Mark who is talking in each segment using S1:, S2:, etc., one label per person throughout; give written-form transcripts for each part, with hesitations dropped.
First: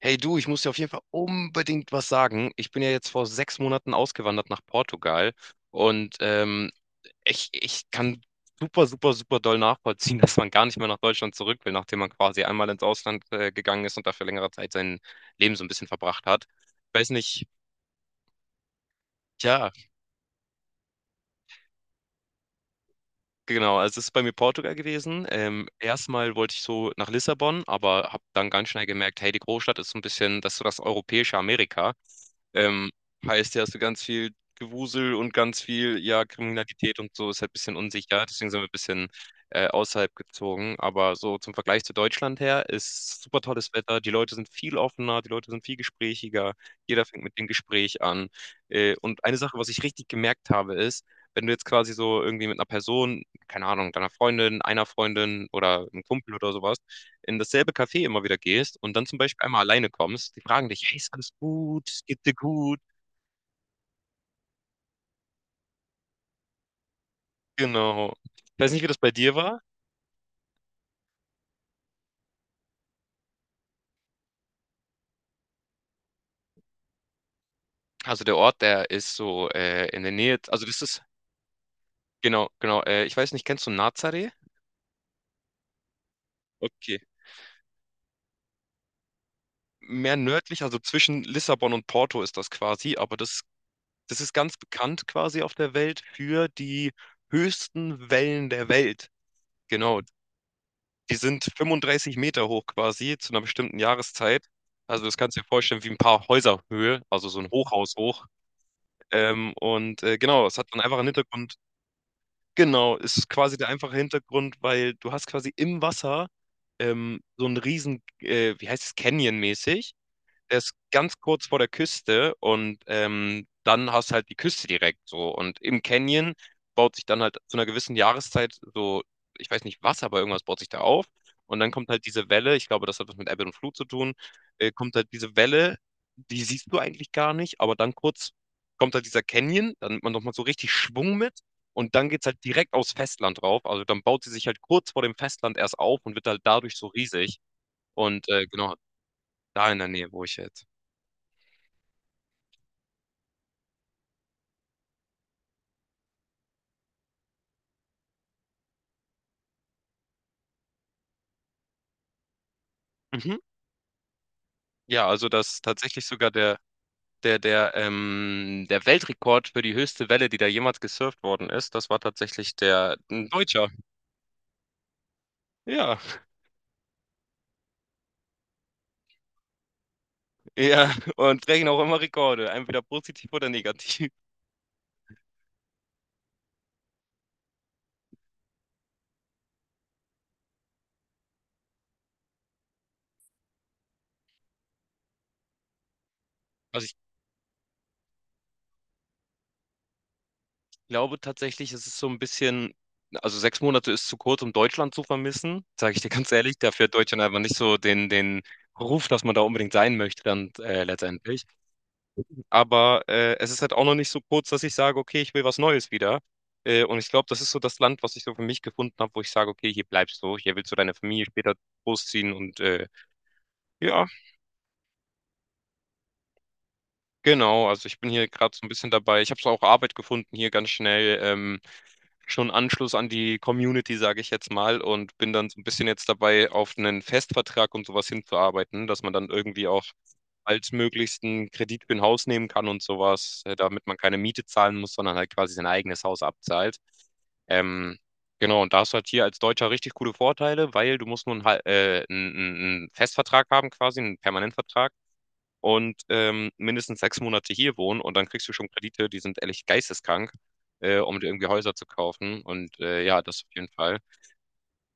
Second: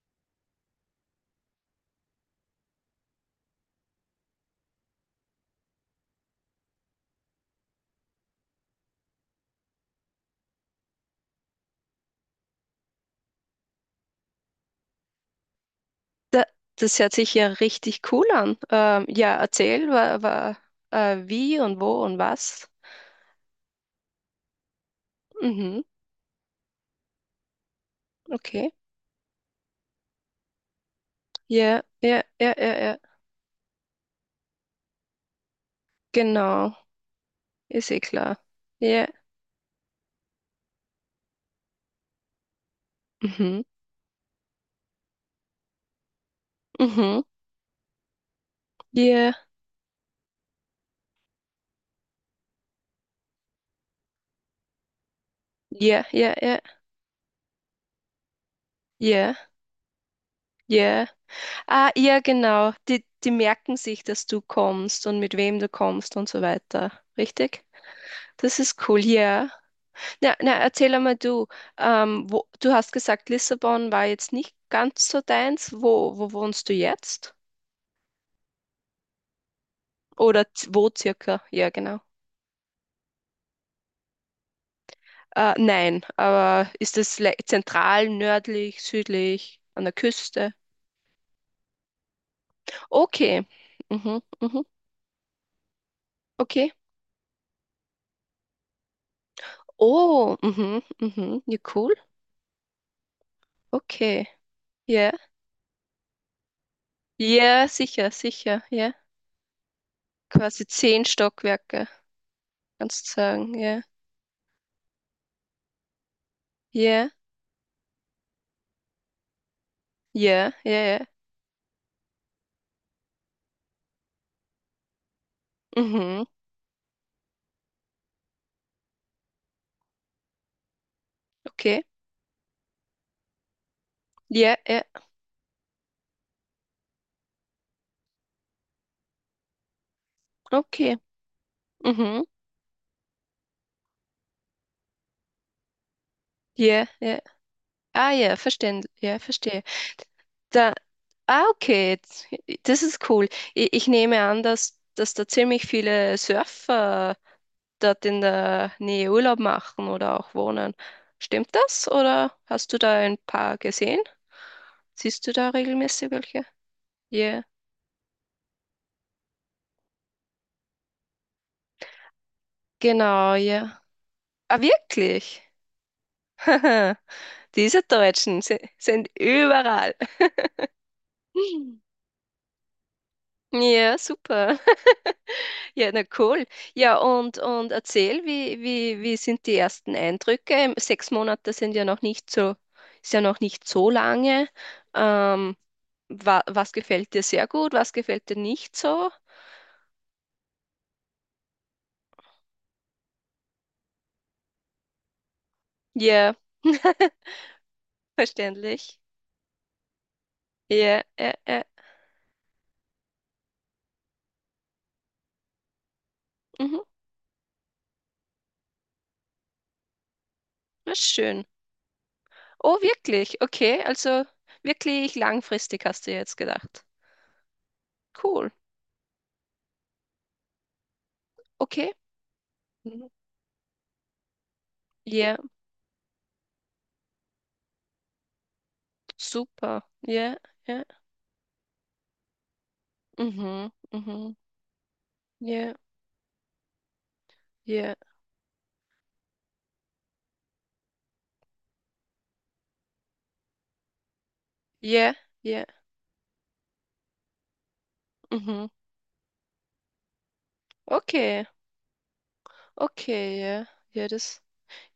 S1: Hey du, ich muss dir auf jeden Fall unbedingt was sagen. Ich bin ja jetzt vor 6 Monaten ausgewandert nach Portugal und ich kann super, super, super doll nachvollziehen, dass man gar nicht mehr nach Deutschland zurück will, nachdem man quasi einmal ins Ausland gegangen ist und da für längere Zeit sein Leben so ein bisschen verbracht
S2: Da,
S1: hat.
S2: das
S1: Ich weiß
S2: hört sich ja
S1: nicht,
S2: richtig cool an. Ja,
S1: ja,
S2: erzähl, wie und wo und was.
S1: genau, also es ist bei mir Portugal gewesen.
S2: Mhm,
S1: Erstmal wollte ich so nach Lissabon, aber habe dann ganz
S2: okay.
S1: schnell gemerkt, hey, die Großstadt ist so ein bisschen, das ist so das europäische
S2: Ja,
S1: Amerika.
S2: ja, ja, ja,
S1: Ähm,
S2: ja.
S1: heißt ja, hast du ganz viel Gewusel und ganz viel, ja,
S2: Genau,
S1: Kriminalität und so, ist halt ein bisschen
S2: ist eh
S1: unsicher.
S2: klar.
S1: Deswegen sind wir ein
S2: Ja,
S1: bisschen außerhalb gezogen. Aber so zum Vergleich zu Deutschland her ist super
S2: mhm,
S1: tolles Wetter. Die Leute sind viel offener, die Leute sind viel gesprächiger. Jeder
S2: mhm.
S1: fängt mit dem Gespräch an. Und
S2: Ja,
S1: eine Sache, was ich richtig gemerkt habe, ist, wenn du jetzt quasi so irgendwie mit einer Person keine Ahnung, deiner Freundin, einer Freundin oder einem
S2: ja,
S1: Kumpel
S2: ja,
S1: oder
S2: ja,
S1: sowas, in dasselbe Café immer wieder gehst und dann zum
S2: ja,
S1: Beispiel einmal alleine kommst, die fragen dich, hey,
S2: ja.
S1: ist alles gut,
S2: Ah,
S1: es
S2: ja,
S1: geht dir
S2: genau.
S1: gut,
S2: Die merken sich, dass du kommst und mit wem du kommst und so weiter. Richtig?
S1: genau.
S2: Das
S1: Ich weiß nicht, wie
S2: ist
S1: das
S2: cool,
S1: bei dir
S2: ja.
S1: war.
S2: Na, na, erzähl einmal du, wo, du hast gesagt, Lissabon war jetzt nicht ganz so deins. Wo wohnst du jetzt?
S1: Also der Ort, der ist so in der Nähe,
S2: Oder
S1: also
S2: z-
S1: das
S2: wo
S1: ist,
S2: circa? Ja, genau.
S1: genau, genau, ich weiß nicht, kennst du Nazaré?
S2: Nein, aber ist
S1: Okay.
S2: es le- zentral, nördlich, südlich, an der
S1: Mehr
S2: Küste?
S1: nördlich, also zwischen Lissabon und Porto ist das quasi, aber das,
S2: Okay.
S1: das
S2: Mhm,
S1: ist ganz
S2: mhm,
S1: bekannt quasi auf der Welt für
S2: okay.
S1: die höchsten Wellen der Welt. Genau,
S2: Oh, mhm,
S1: die
S2: mhm.
S1: sind
S2: Ja, cool.
S1: 35 Meter hoch quasi zu einer bestimmten
S2: Okay.
S1: Jahreszeit. Also
S2: Ja.
S1: das kannst du dir vorstellen wie ein paar Häuserhöhe, also so ein
S2: Ja,
S1: Hochhaus
S2: sicher,
S1: hoch.
S2: sicher. Ja.
S1: Genau, es
S2: Quasi
S1: hat einen
S2: zehn
S1: einfachen Hintergrund.
S2: Stockwerke,
S1: Genau,
S2: kannst du
S1: ist
S2: sagen.
S1: quasi der
S2: Ja.
S1: einfache Hintergrund, weil du hast quasi im Wasser
S2: Ja,
S1: so einen riesen, wie heißt es, Canyon-mäßig,
S2: ja,
S1: der
S2: ja,
S1: ist
S2: ja.
S1: ganz kurz vor der Küste, und dann hast halt die Küste direkt so. Und im
S2: Mhm,
S1: Canyon baut sich dann halt zu einer gewissen Jahreszeit so, ich weiß nicht was, aber irgendwas baut sich da auf. Und dann
S2: okay.
S1: kommt halt diese Welle, ich glaube, das hat was mit Ebbe und Flut zu tun,
S2: Ja, ja,
S1: kommt halt diese Welle, die siehst du eigentlich gar nicht, aber dann kurz kommt halt dieser Canyon, dann nimmt man nochmal so richtig
S2: okay.
S1: Schwung mit und dann
S2: Mhm.
S1: geht's halt direkt aufs Festland drauf. Also dann baut sie sich halt kurz vor dem Festland erst auf und wird halt dadurch so
S2: Ja, ja.
S1: riesig.
S2: Ah
S1: Und
S2: ja,
S1: genau,
S2: verstehen, ja, verstehe.
S1: da in der Nähe, wo ich jetzt.
S2: Da, ah, okay, jetzt- das ist cool. Ich nehme an, dass da ziemlich viele Surfer dort in der Nähe Urlaub machen oder auch wohnen. Stimmt das? Oder hast du da ein
S1: Mhm.
S2: paar gesehen?
S1: Ja,
S2: Siehst
S1: also
S2: du da
S1: das tatsächlich
S2: regelmäßig
S1: sogar
S2: welche?
S1: der, der,
S2: Ja,
S1: der, ähm, der Weltrekord für die höchste Welle, die da jemals gesurft worden ist, das war tatsächlich der ein
S2: genau,
S1: Deutscher.
S2: ja. Ah, wirklich?
S1: Ja,
S2: Diese Deutschen si- sind überall.
S1: ja, und brechen auch immer Rekorde, entweder positiv oder
S2: Ja,
S1: negativ.
S2: super. Ja, na cool. Ja, und erzähl, wie sind die ersten Eindrücke? 6 Monate sind ja noch nicht so, ist ja noch nicht so lange. Ähm, Wa was
S1: Also ich
S2: gefällt dir sehr gut? Was gefällt dir nicht so?
S1: glaube tatsächlich, es ist so ein bisschen, also 6 Monate ist zu kurz, um Deutschland zu vermissen, sage ich dir ganz
S2: Ja,
S1: ehrlich, dafür hat Deutschland einfach nicht so den, den
S2: verständlich.
S1: Ruf, dass man da unbedingt sein möchte, dann
S2: Ja, ja.
S1: letztendlich. Aber es ist halt auch noch nicht so kurz, dass ich sage, okay, ich will was Neues wieder.
S2: Mhm,
S1: Und ich glaube, das ist so das Land, was ich so für mich gefunden habe, wo ich sage, okay, hier bleibst du, hier willst du deine
S2: na
S1: Familie
S2: schön.
S1: später großziehen und
S2: Oh, wirklich? Okay,
S1: ja,
S2: also wirklich langfristig hast du ja jetzt gedacht.
S1: genau, also ich bin hier
S2: Cool.
S1: gerade so ein bisschen dabei. Ich habe so auch Arbeit gefunden hier ganz schnell. Ähm,
S2: Okay.
S1: schon Anschluss an
S2: Mhm.
S1: die Community, sage ich jetzt mal, und bin
S2: Ja,
S1: dann so ein bisschen jetzt dabei, auf einen Festvertrag und sowas hinzuarbeiten, dass man dann irgendwie
S2: super.
S1: auch
S2: Ja, ja.
S1: altmöglichst einen Kredit für ein Haus nehmen kann und sowas,
S2: Mhm,
S1: damit man keine
S2: mhm.
S1: Miete zahlen muss, sondern halt quasi sein
S2: Ja.
S1: eigenes Haus abzahlt.
S2: Ja,
S1: Ähm, genau, und da hast du halt hier als Deutscher richtig coole Vorteile, weil du musst nur einen Festvertrag haben, quasi, einen Permanentvertrag,
S2: ja, ja.
S1: und mindestens 6 Monate hier wohnen und dann kriegst du schon
S2: Mhm.
S1: Kredite, die sind ehrlich geisteskrank, um dir irgendwie
S2: Okay,
S1: Häuser zu kaufen. Und ja,
S2: okay,
S1: das auf
S2: ja.
S1: jeden Fall.
S2: Ja, das,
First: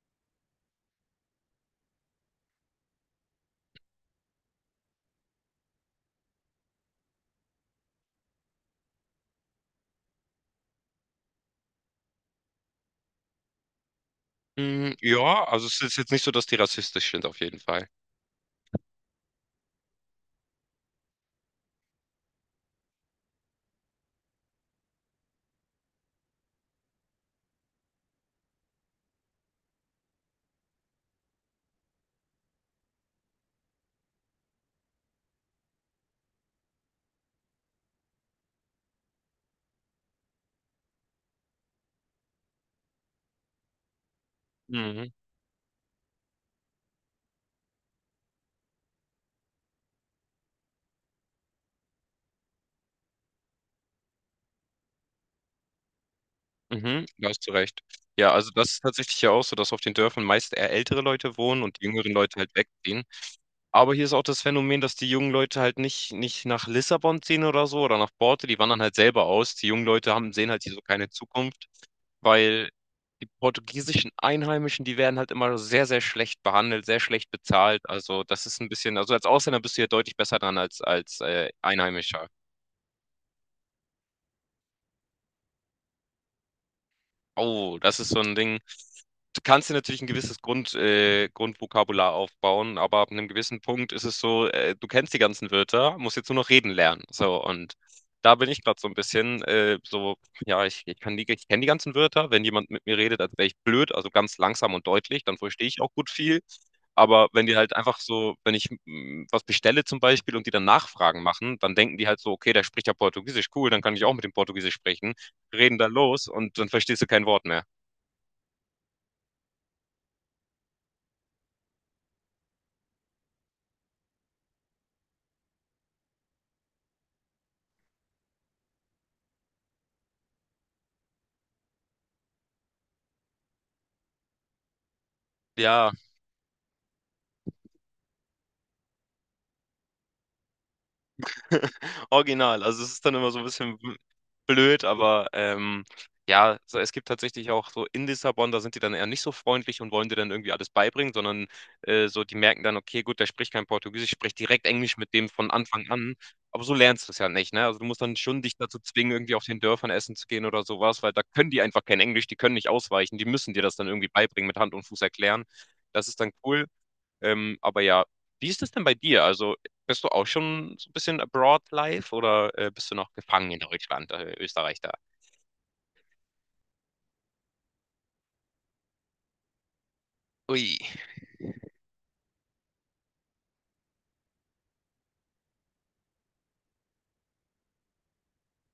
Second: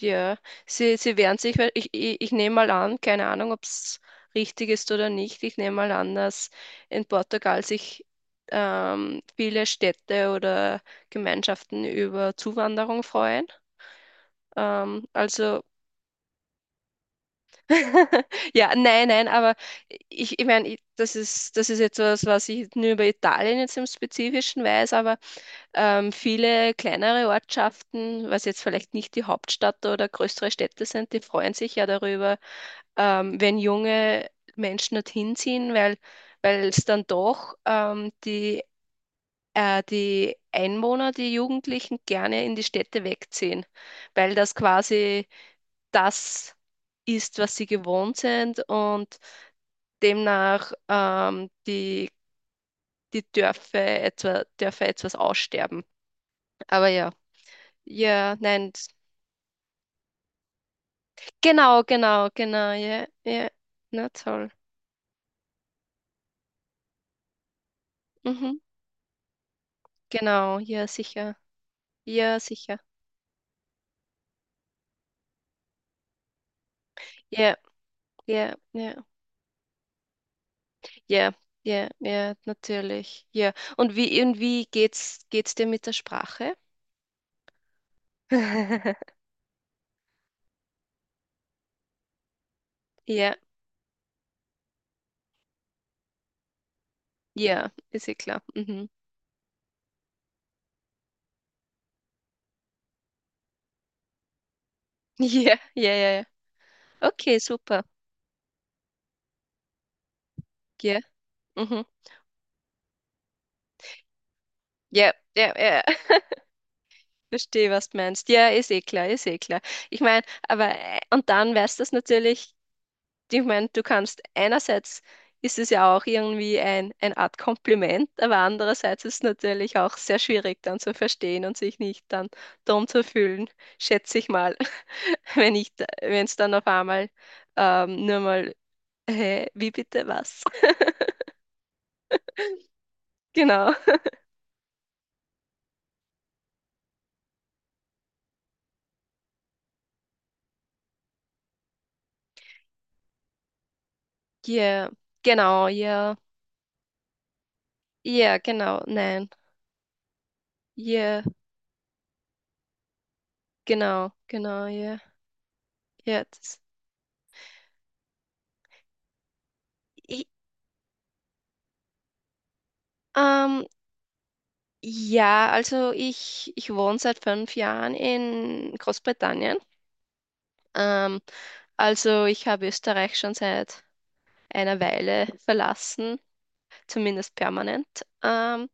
S2: ja. Sie wehren sich, weil ich nehme mal an, keine Ahnung, ob es richtig ist oder nicht. Ich nehme mal an, dass in Portugal sich viele Städte oder Gemeinschaften über Zuwanderung freuen.
S1: Mm,
S2: Ähm,
S1: ja,
S2: also,
S1: also es ist jetzt nicht so, dass die rassistisch sind, auf jeden Fall.
S2: ja, nein, aber ich meine, ich- das ist etwas, was ich nur über Italien jetzt im Spezifischen weiß, aber viele kleinere Ortschaften, was jetzt vielleicht nicht die Hauptstadt oder größere Städte sind, die freuen sich ja darüber, wenn junge Menschen dorthin ziehen, weil es dann doch die Einwohner, die Jugendlichen gerne in die Städte wegziehen, weil das
S1: Mhm,
S2: quasi das ist, was sie gewohnt sind und demnach die, Dörfer etwas aussterben. Aber
S1: mhm,
S2: ja.
S1: da hast du recht. Ja,
S2: Ja,
S1: also das
S2: nein,
S1: ist
S2: das-
S1: tatsächlich ja auch so, dass auf den Dörfern meist eher ältere Leute wohnen und
S2: genau,
S1: die jüngeren
S2: genau,
S1: Leute halt
S2: genau,
S1: wegziehen.
S2: ja, ja,
S1: Aber hier
S2: na
S1: ist auch das
S2: toll.
S1: Phänomen, dass die jungen Leute halt nicht, nicht nach Lissabon ziehen oder so oder nach Borte, die
S2: Mhm,
S1: wandern halt selber aus. Die jungen Leute haben, sehen
S2: genau,
S1: halt hier so
S2: ja,
S1: keine
S2: sicher,
S1: Zukunft,
S2: ja,
S1: weil
S2: sicher,
S1: die portugiesischen Einheimischen, die werden halt immer sehr, sehr schlecht behandelt, sehr schlecht
S2: ja,
S1: bezahlt. Also das
S2: ja,
S1: ist ein bisschen,
S2: ja,
S1: also als Ausländer bist du ja deutlich besser dran als als
S2: ja,
S1: äh,
S2: ja,
S1: Einheimischer.
S2: ja, natürlich, ja. Und wie geht's, geht's dir mit der Sprache?
S1: Oh, das ist so ein Ding. Du kannst dir natürlich ein gewisses Grundvokabular aufbauen, aber ab einem
S2: Ja,
S1: gewissen Punkt ist es so, du kennst die ganzen Wörter, musst jetzt nur noch reden lernen. So,
S2: ja,
S1: und
S2: ist ja
S1: da
S2: klar.
S1: bin ich gerade so
S2: Mhm.
S1: ein bisschen so, ja, ich kann die, ich kenne die ganzen Wörter. Wenn jemand mit mir redet, als wäre ich blöd, also ganz langsam und deutlich, dann verstehe ich auch
S2: Ja, ja,
S1: gut
S2: ja, ja.
S1: viel. Aber
S2: Okay,
S1: wenn die halt
S2: super.
S1: einfach so, wenn ich was bestelle zum Beispiel und die dann
S2: Ja,
S1: Nachfragen machen, dann
S2: mhm.
S1: denken die halt so, okay, der spricht ja Portugiesisch, cool, dann kann ich auch mit dem Portugiesisch
S2: Ja,
S1: sprechen,
S2: ja,
S1: reden
S2: ja.
S1: da los und dann verstehst du kein Wort mehr.
S2: Verstehe, was du meinst. Ja, ist eh klar, ist eh klar. Ich meine, und dann weißt du das natürlich ich meine, du kannst einerseits ist es ja auch irgendwie ein, eine Art Kompliment, aber andererseits ist es natürlich auch sehr schwierig dann zu verstehen und sich nicht dann dumm zu fühlen, schätze ich mal, wenn ich,
S1: Ja,
S2: wenn es dann auf einmal nur mal, hä, wie bitte was?
S1: original. Also es ist dann immer so ein
S2: Genau.
S1: bisschen blöd, aber ja, so, es gibt tatsächlich auch so in Lissabon, da sind die dann eher nicht so freundlich und wollen dir dann irgendwie alles beibringen, sondern so, die merken dann, okay, gut, der spricht kein Portugiesisch, ich direkt
S2: Yeah,
S1: Englisch mit dem von
S2: genau,
S1: Anfang an.
S2: yeah,
S1: Aber so lernst du es ja nicht, ne? Also du musst dann
S2: yeah,
S1: schon dich dazu
S2: genau,
S1: zwingen,
S2: nein,
S1: irgendwie auf den Dörfern essen zu gehen oder sowas, weil
S2: yeah,
S1: da können die einfach kein Englisch, die können nicht ausweichen, die müssen dir das dann irgendwie
S2: genau,
S1: beibringen, mit
S2: genau,
S1: Hand und
S2: yeah,
S1: Fuß erklären. Das ist
S2: yeah.
S1: dann
S2: Das,
S1: cool. Aber ja, wie ist es denn bei dir? Also bist du auch
S2: ich,
S1: schon so ein bisschen abroad live oder bist du noch gefangen in
S2: ähm,
S1: Deutschland, Österreich da?
S2: ja, also ich wohne seit 5 Jahren in Großbritannien.
S1: Ui.
S2: Ähm, also ich habe Österreich schon seit einer Weile verlassen, zumindest permanent. Ähm,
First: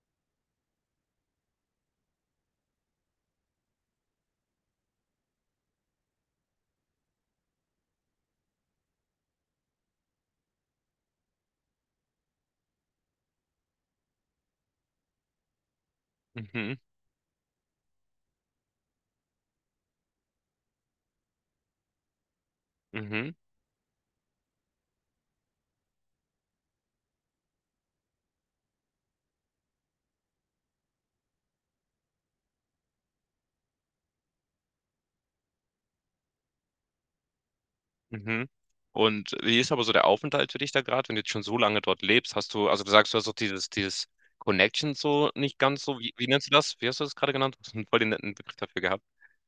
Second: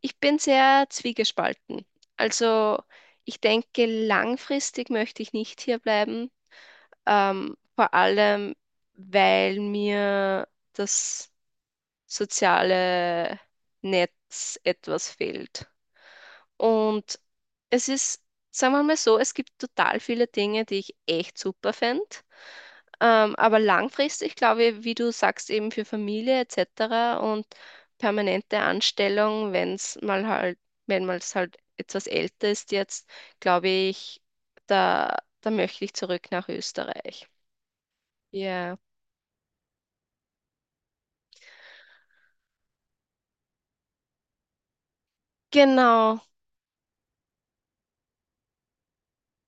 S2: Ich bin sehr zwiegespalten. Also ich denke, langfristig möchte ich nicht hier bleiben, vor allem weil mir das soziale Netz etwas fehlt.
S1: Mhm,
S2: Und es ist, sagen wir mal so, es gibt total viele Dinge, die ich echt super fände.
S1: mhm,
S2: Aber langfristig, glaube ich, wie du sagst, eben für Familie etc. und permanente Anstellung, wenn es mal halt, wenn man es halt etwas älter ist jetzt, glaube ich, da, da möchte ich zurück nach Österreich.
S1: mhm.
S2: Ja,
S1: Und wie ist aber so der Aufenthalt für dich da gerade, wenn du jetzt schon so lange dort lebst? Hast du, also du sagst, du hast doch dieses Connection so nicht ganz so, wie,
S2: genau.
S1: wie nennst du das? Wie hast du das gerade genannt? Du hast einen voll den netten Begriff dafür gehabt.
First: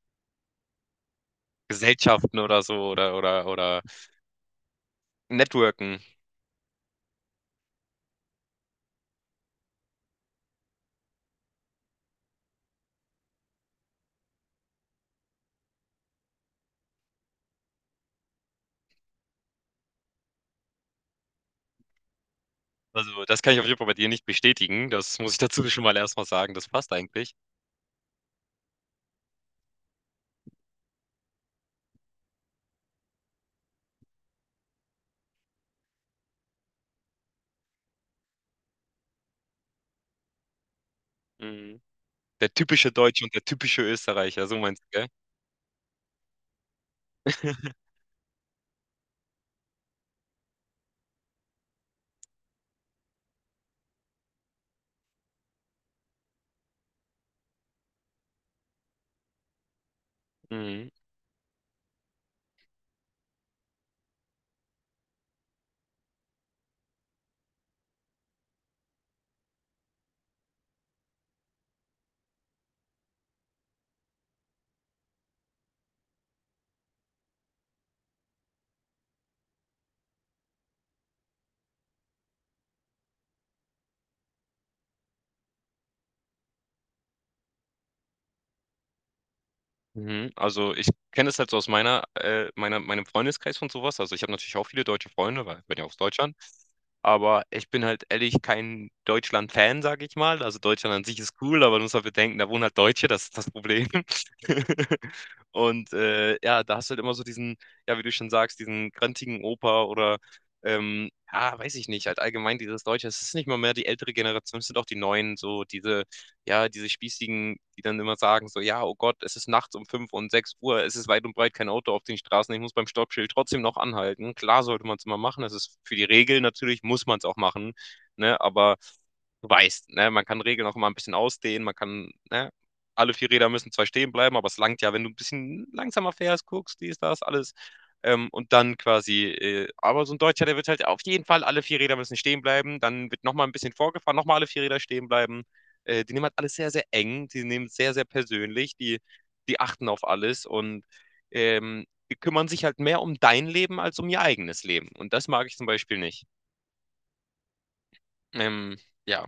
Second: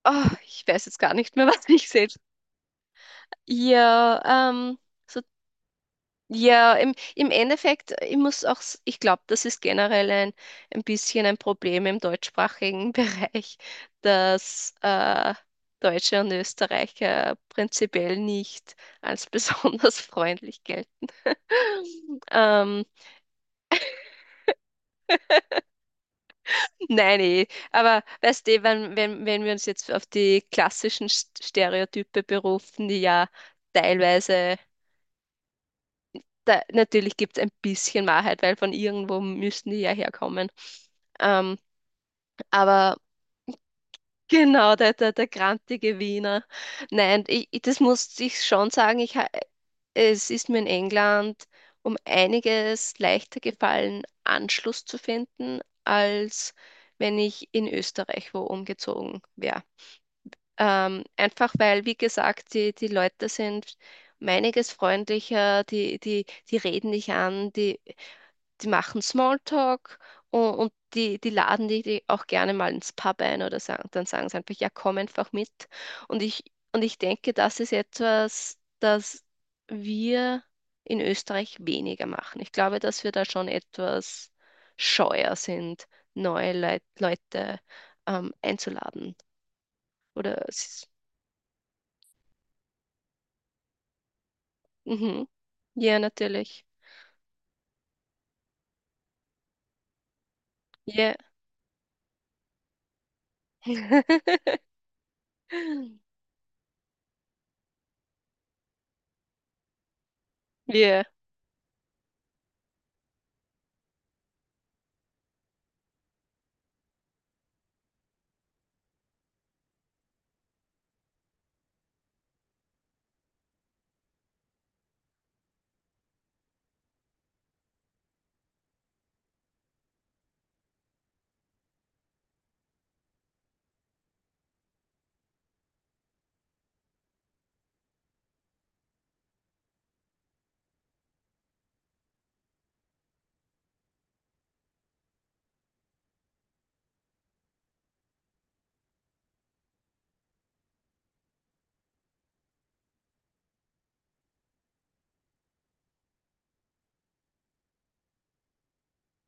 S2: Oh, ich weiß jetzt gar nicht mehr, was ich sel-
S1: Gesellschaften oder so oder
S2: Ja, ähm, so,
S1: Networken.
S2: ja, im, im Endeffekt, ich muss auch, s- ich glaube, das ist generell ein bisschen ein Problem im deutschsprachigen Bereich, dass Deutsche und Österreicher prinzipiell nicht als besonders freundlich gelten. Ähm,
S1: Also das kann ich auf jeden Fall bei dir nicht bestätigen. Das muss ich dazu schon mal erstmal sagen. Das passt
S2: nein,
S1: eigentlich.
S2: eh. Aber weißt du, wenn wir uns jetzt auf die klassischen St- Stereotype berufen, die ja teilweise. Da, natürlich gibt es ein bisschen Wahrheit, weil von irgendwo müssen die ja herkommen. Ähm,
S1: Mhm. Der typische
S2: aber
S1: Deutsche und der typische Österreicher, so
S2: genau,
S1: meinst du, gell?
S2: der grantige Wiener. Nein, ich- das muss ich schon sagen, ich, ha- es ist mir in England um einiges leichter gefallen, Anschluss zu finden, als wenn ich in Österreich wo umgezogen wäre.
S1: Mhm,
S2: Einfach weil, wie gesagt, die Leute sind um einiges freundlicher, die reden dich an, die machen Smalltalk und, und die laden die auch gerne mal ins Pub ein oder sagen, dann sagen sie einfach, ja, komm einfach mit. Und ich, und ich denke, das ist etwas, das wir in Österreich weniger machen. Ich glaube, dass wir da schon etwas scheuer sind, neue Leit Leute einzuladen.
S1: mhm.
S2: Oder es
S1: Also, ich
S2: ist-
S1: kenne es halt so aus meiner meiner meinem Freundeskreis und sowas. Also, ich habe natürlich auch viele deutsche
S2: mhm.
S1: Freunde, weil ich bin ja aus
S2: Ja,
S1: Deutschland.
S2: natürlich.
S1: Aber ich bin halt ehrlich kein Deutschland-Fan, sage ich mal. Also, Deutschland an
S2: Ja.
S1: sich ist cool, aber du musst halt bedenken, da wohnen halt Deutsche, das ist das Problem. Und, ja, da hast du halt immer so diesen, ja, wie du schon sagst, diesen grantigen Opa oder,
S2: Ja.
S1: ja, weiß ich nicht, halt allgemein dieses Deutsche. Es ist nicht mal mehr die ältere Generation, es sind auch die Neuen, so diese Spießigen, die dann immer sagen, so, ja, oh Gott, es ist nachts um 5 und 6 Uhr, es ist weit und breit kein Auto auf den Straßen, ich muss beim Stoppschild trotzdem noch anhalten. Klar sollte man es immer machen, das ist für die Regeln natürlich, muss man es auch machen, ne, aber du weißt, ne, man kann Regeln auch immer ein bisschen ausdehnen, man kann, ne, alle vier Räder müssen zwar stehen bleiben, aber es langt ja, wenn du ein bisschen langsamer fährst, guckst, dies, das, alles. Und dann quasi, aber so ein Deutscher, der wird halt auf jeden Fall alle vier Räder müssen stehen bleiben. Dann wird nochmal ein bisschen vorgefahren, nochmal alle vier Räder stehen bleiben. Die nehmen halt alles sehr, sehr eng, die nehmen es sehr, sehr persönlich, die achten auf alles und die kümmern sich halt mehr um dein Leben als um ihr eigenes Leben. Und das mag ich zum Beispiel nicht. Ähm, ja.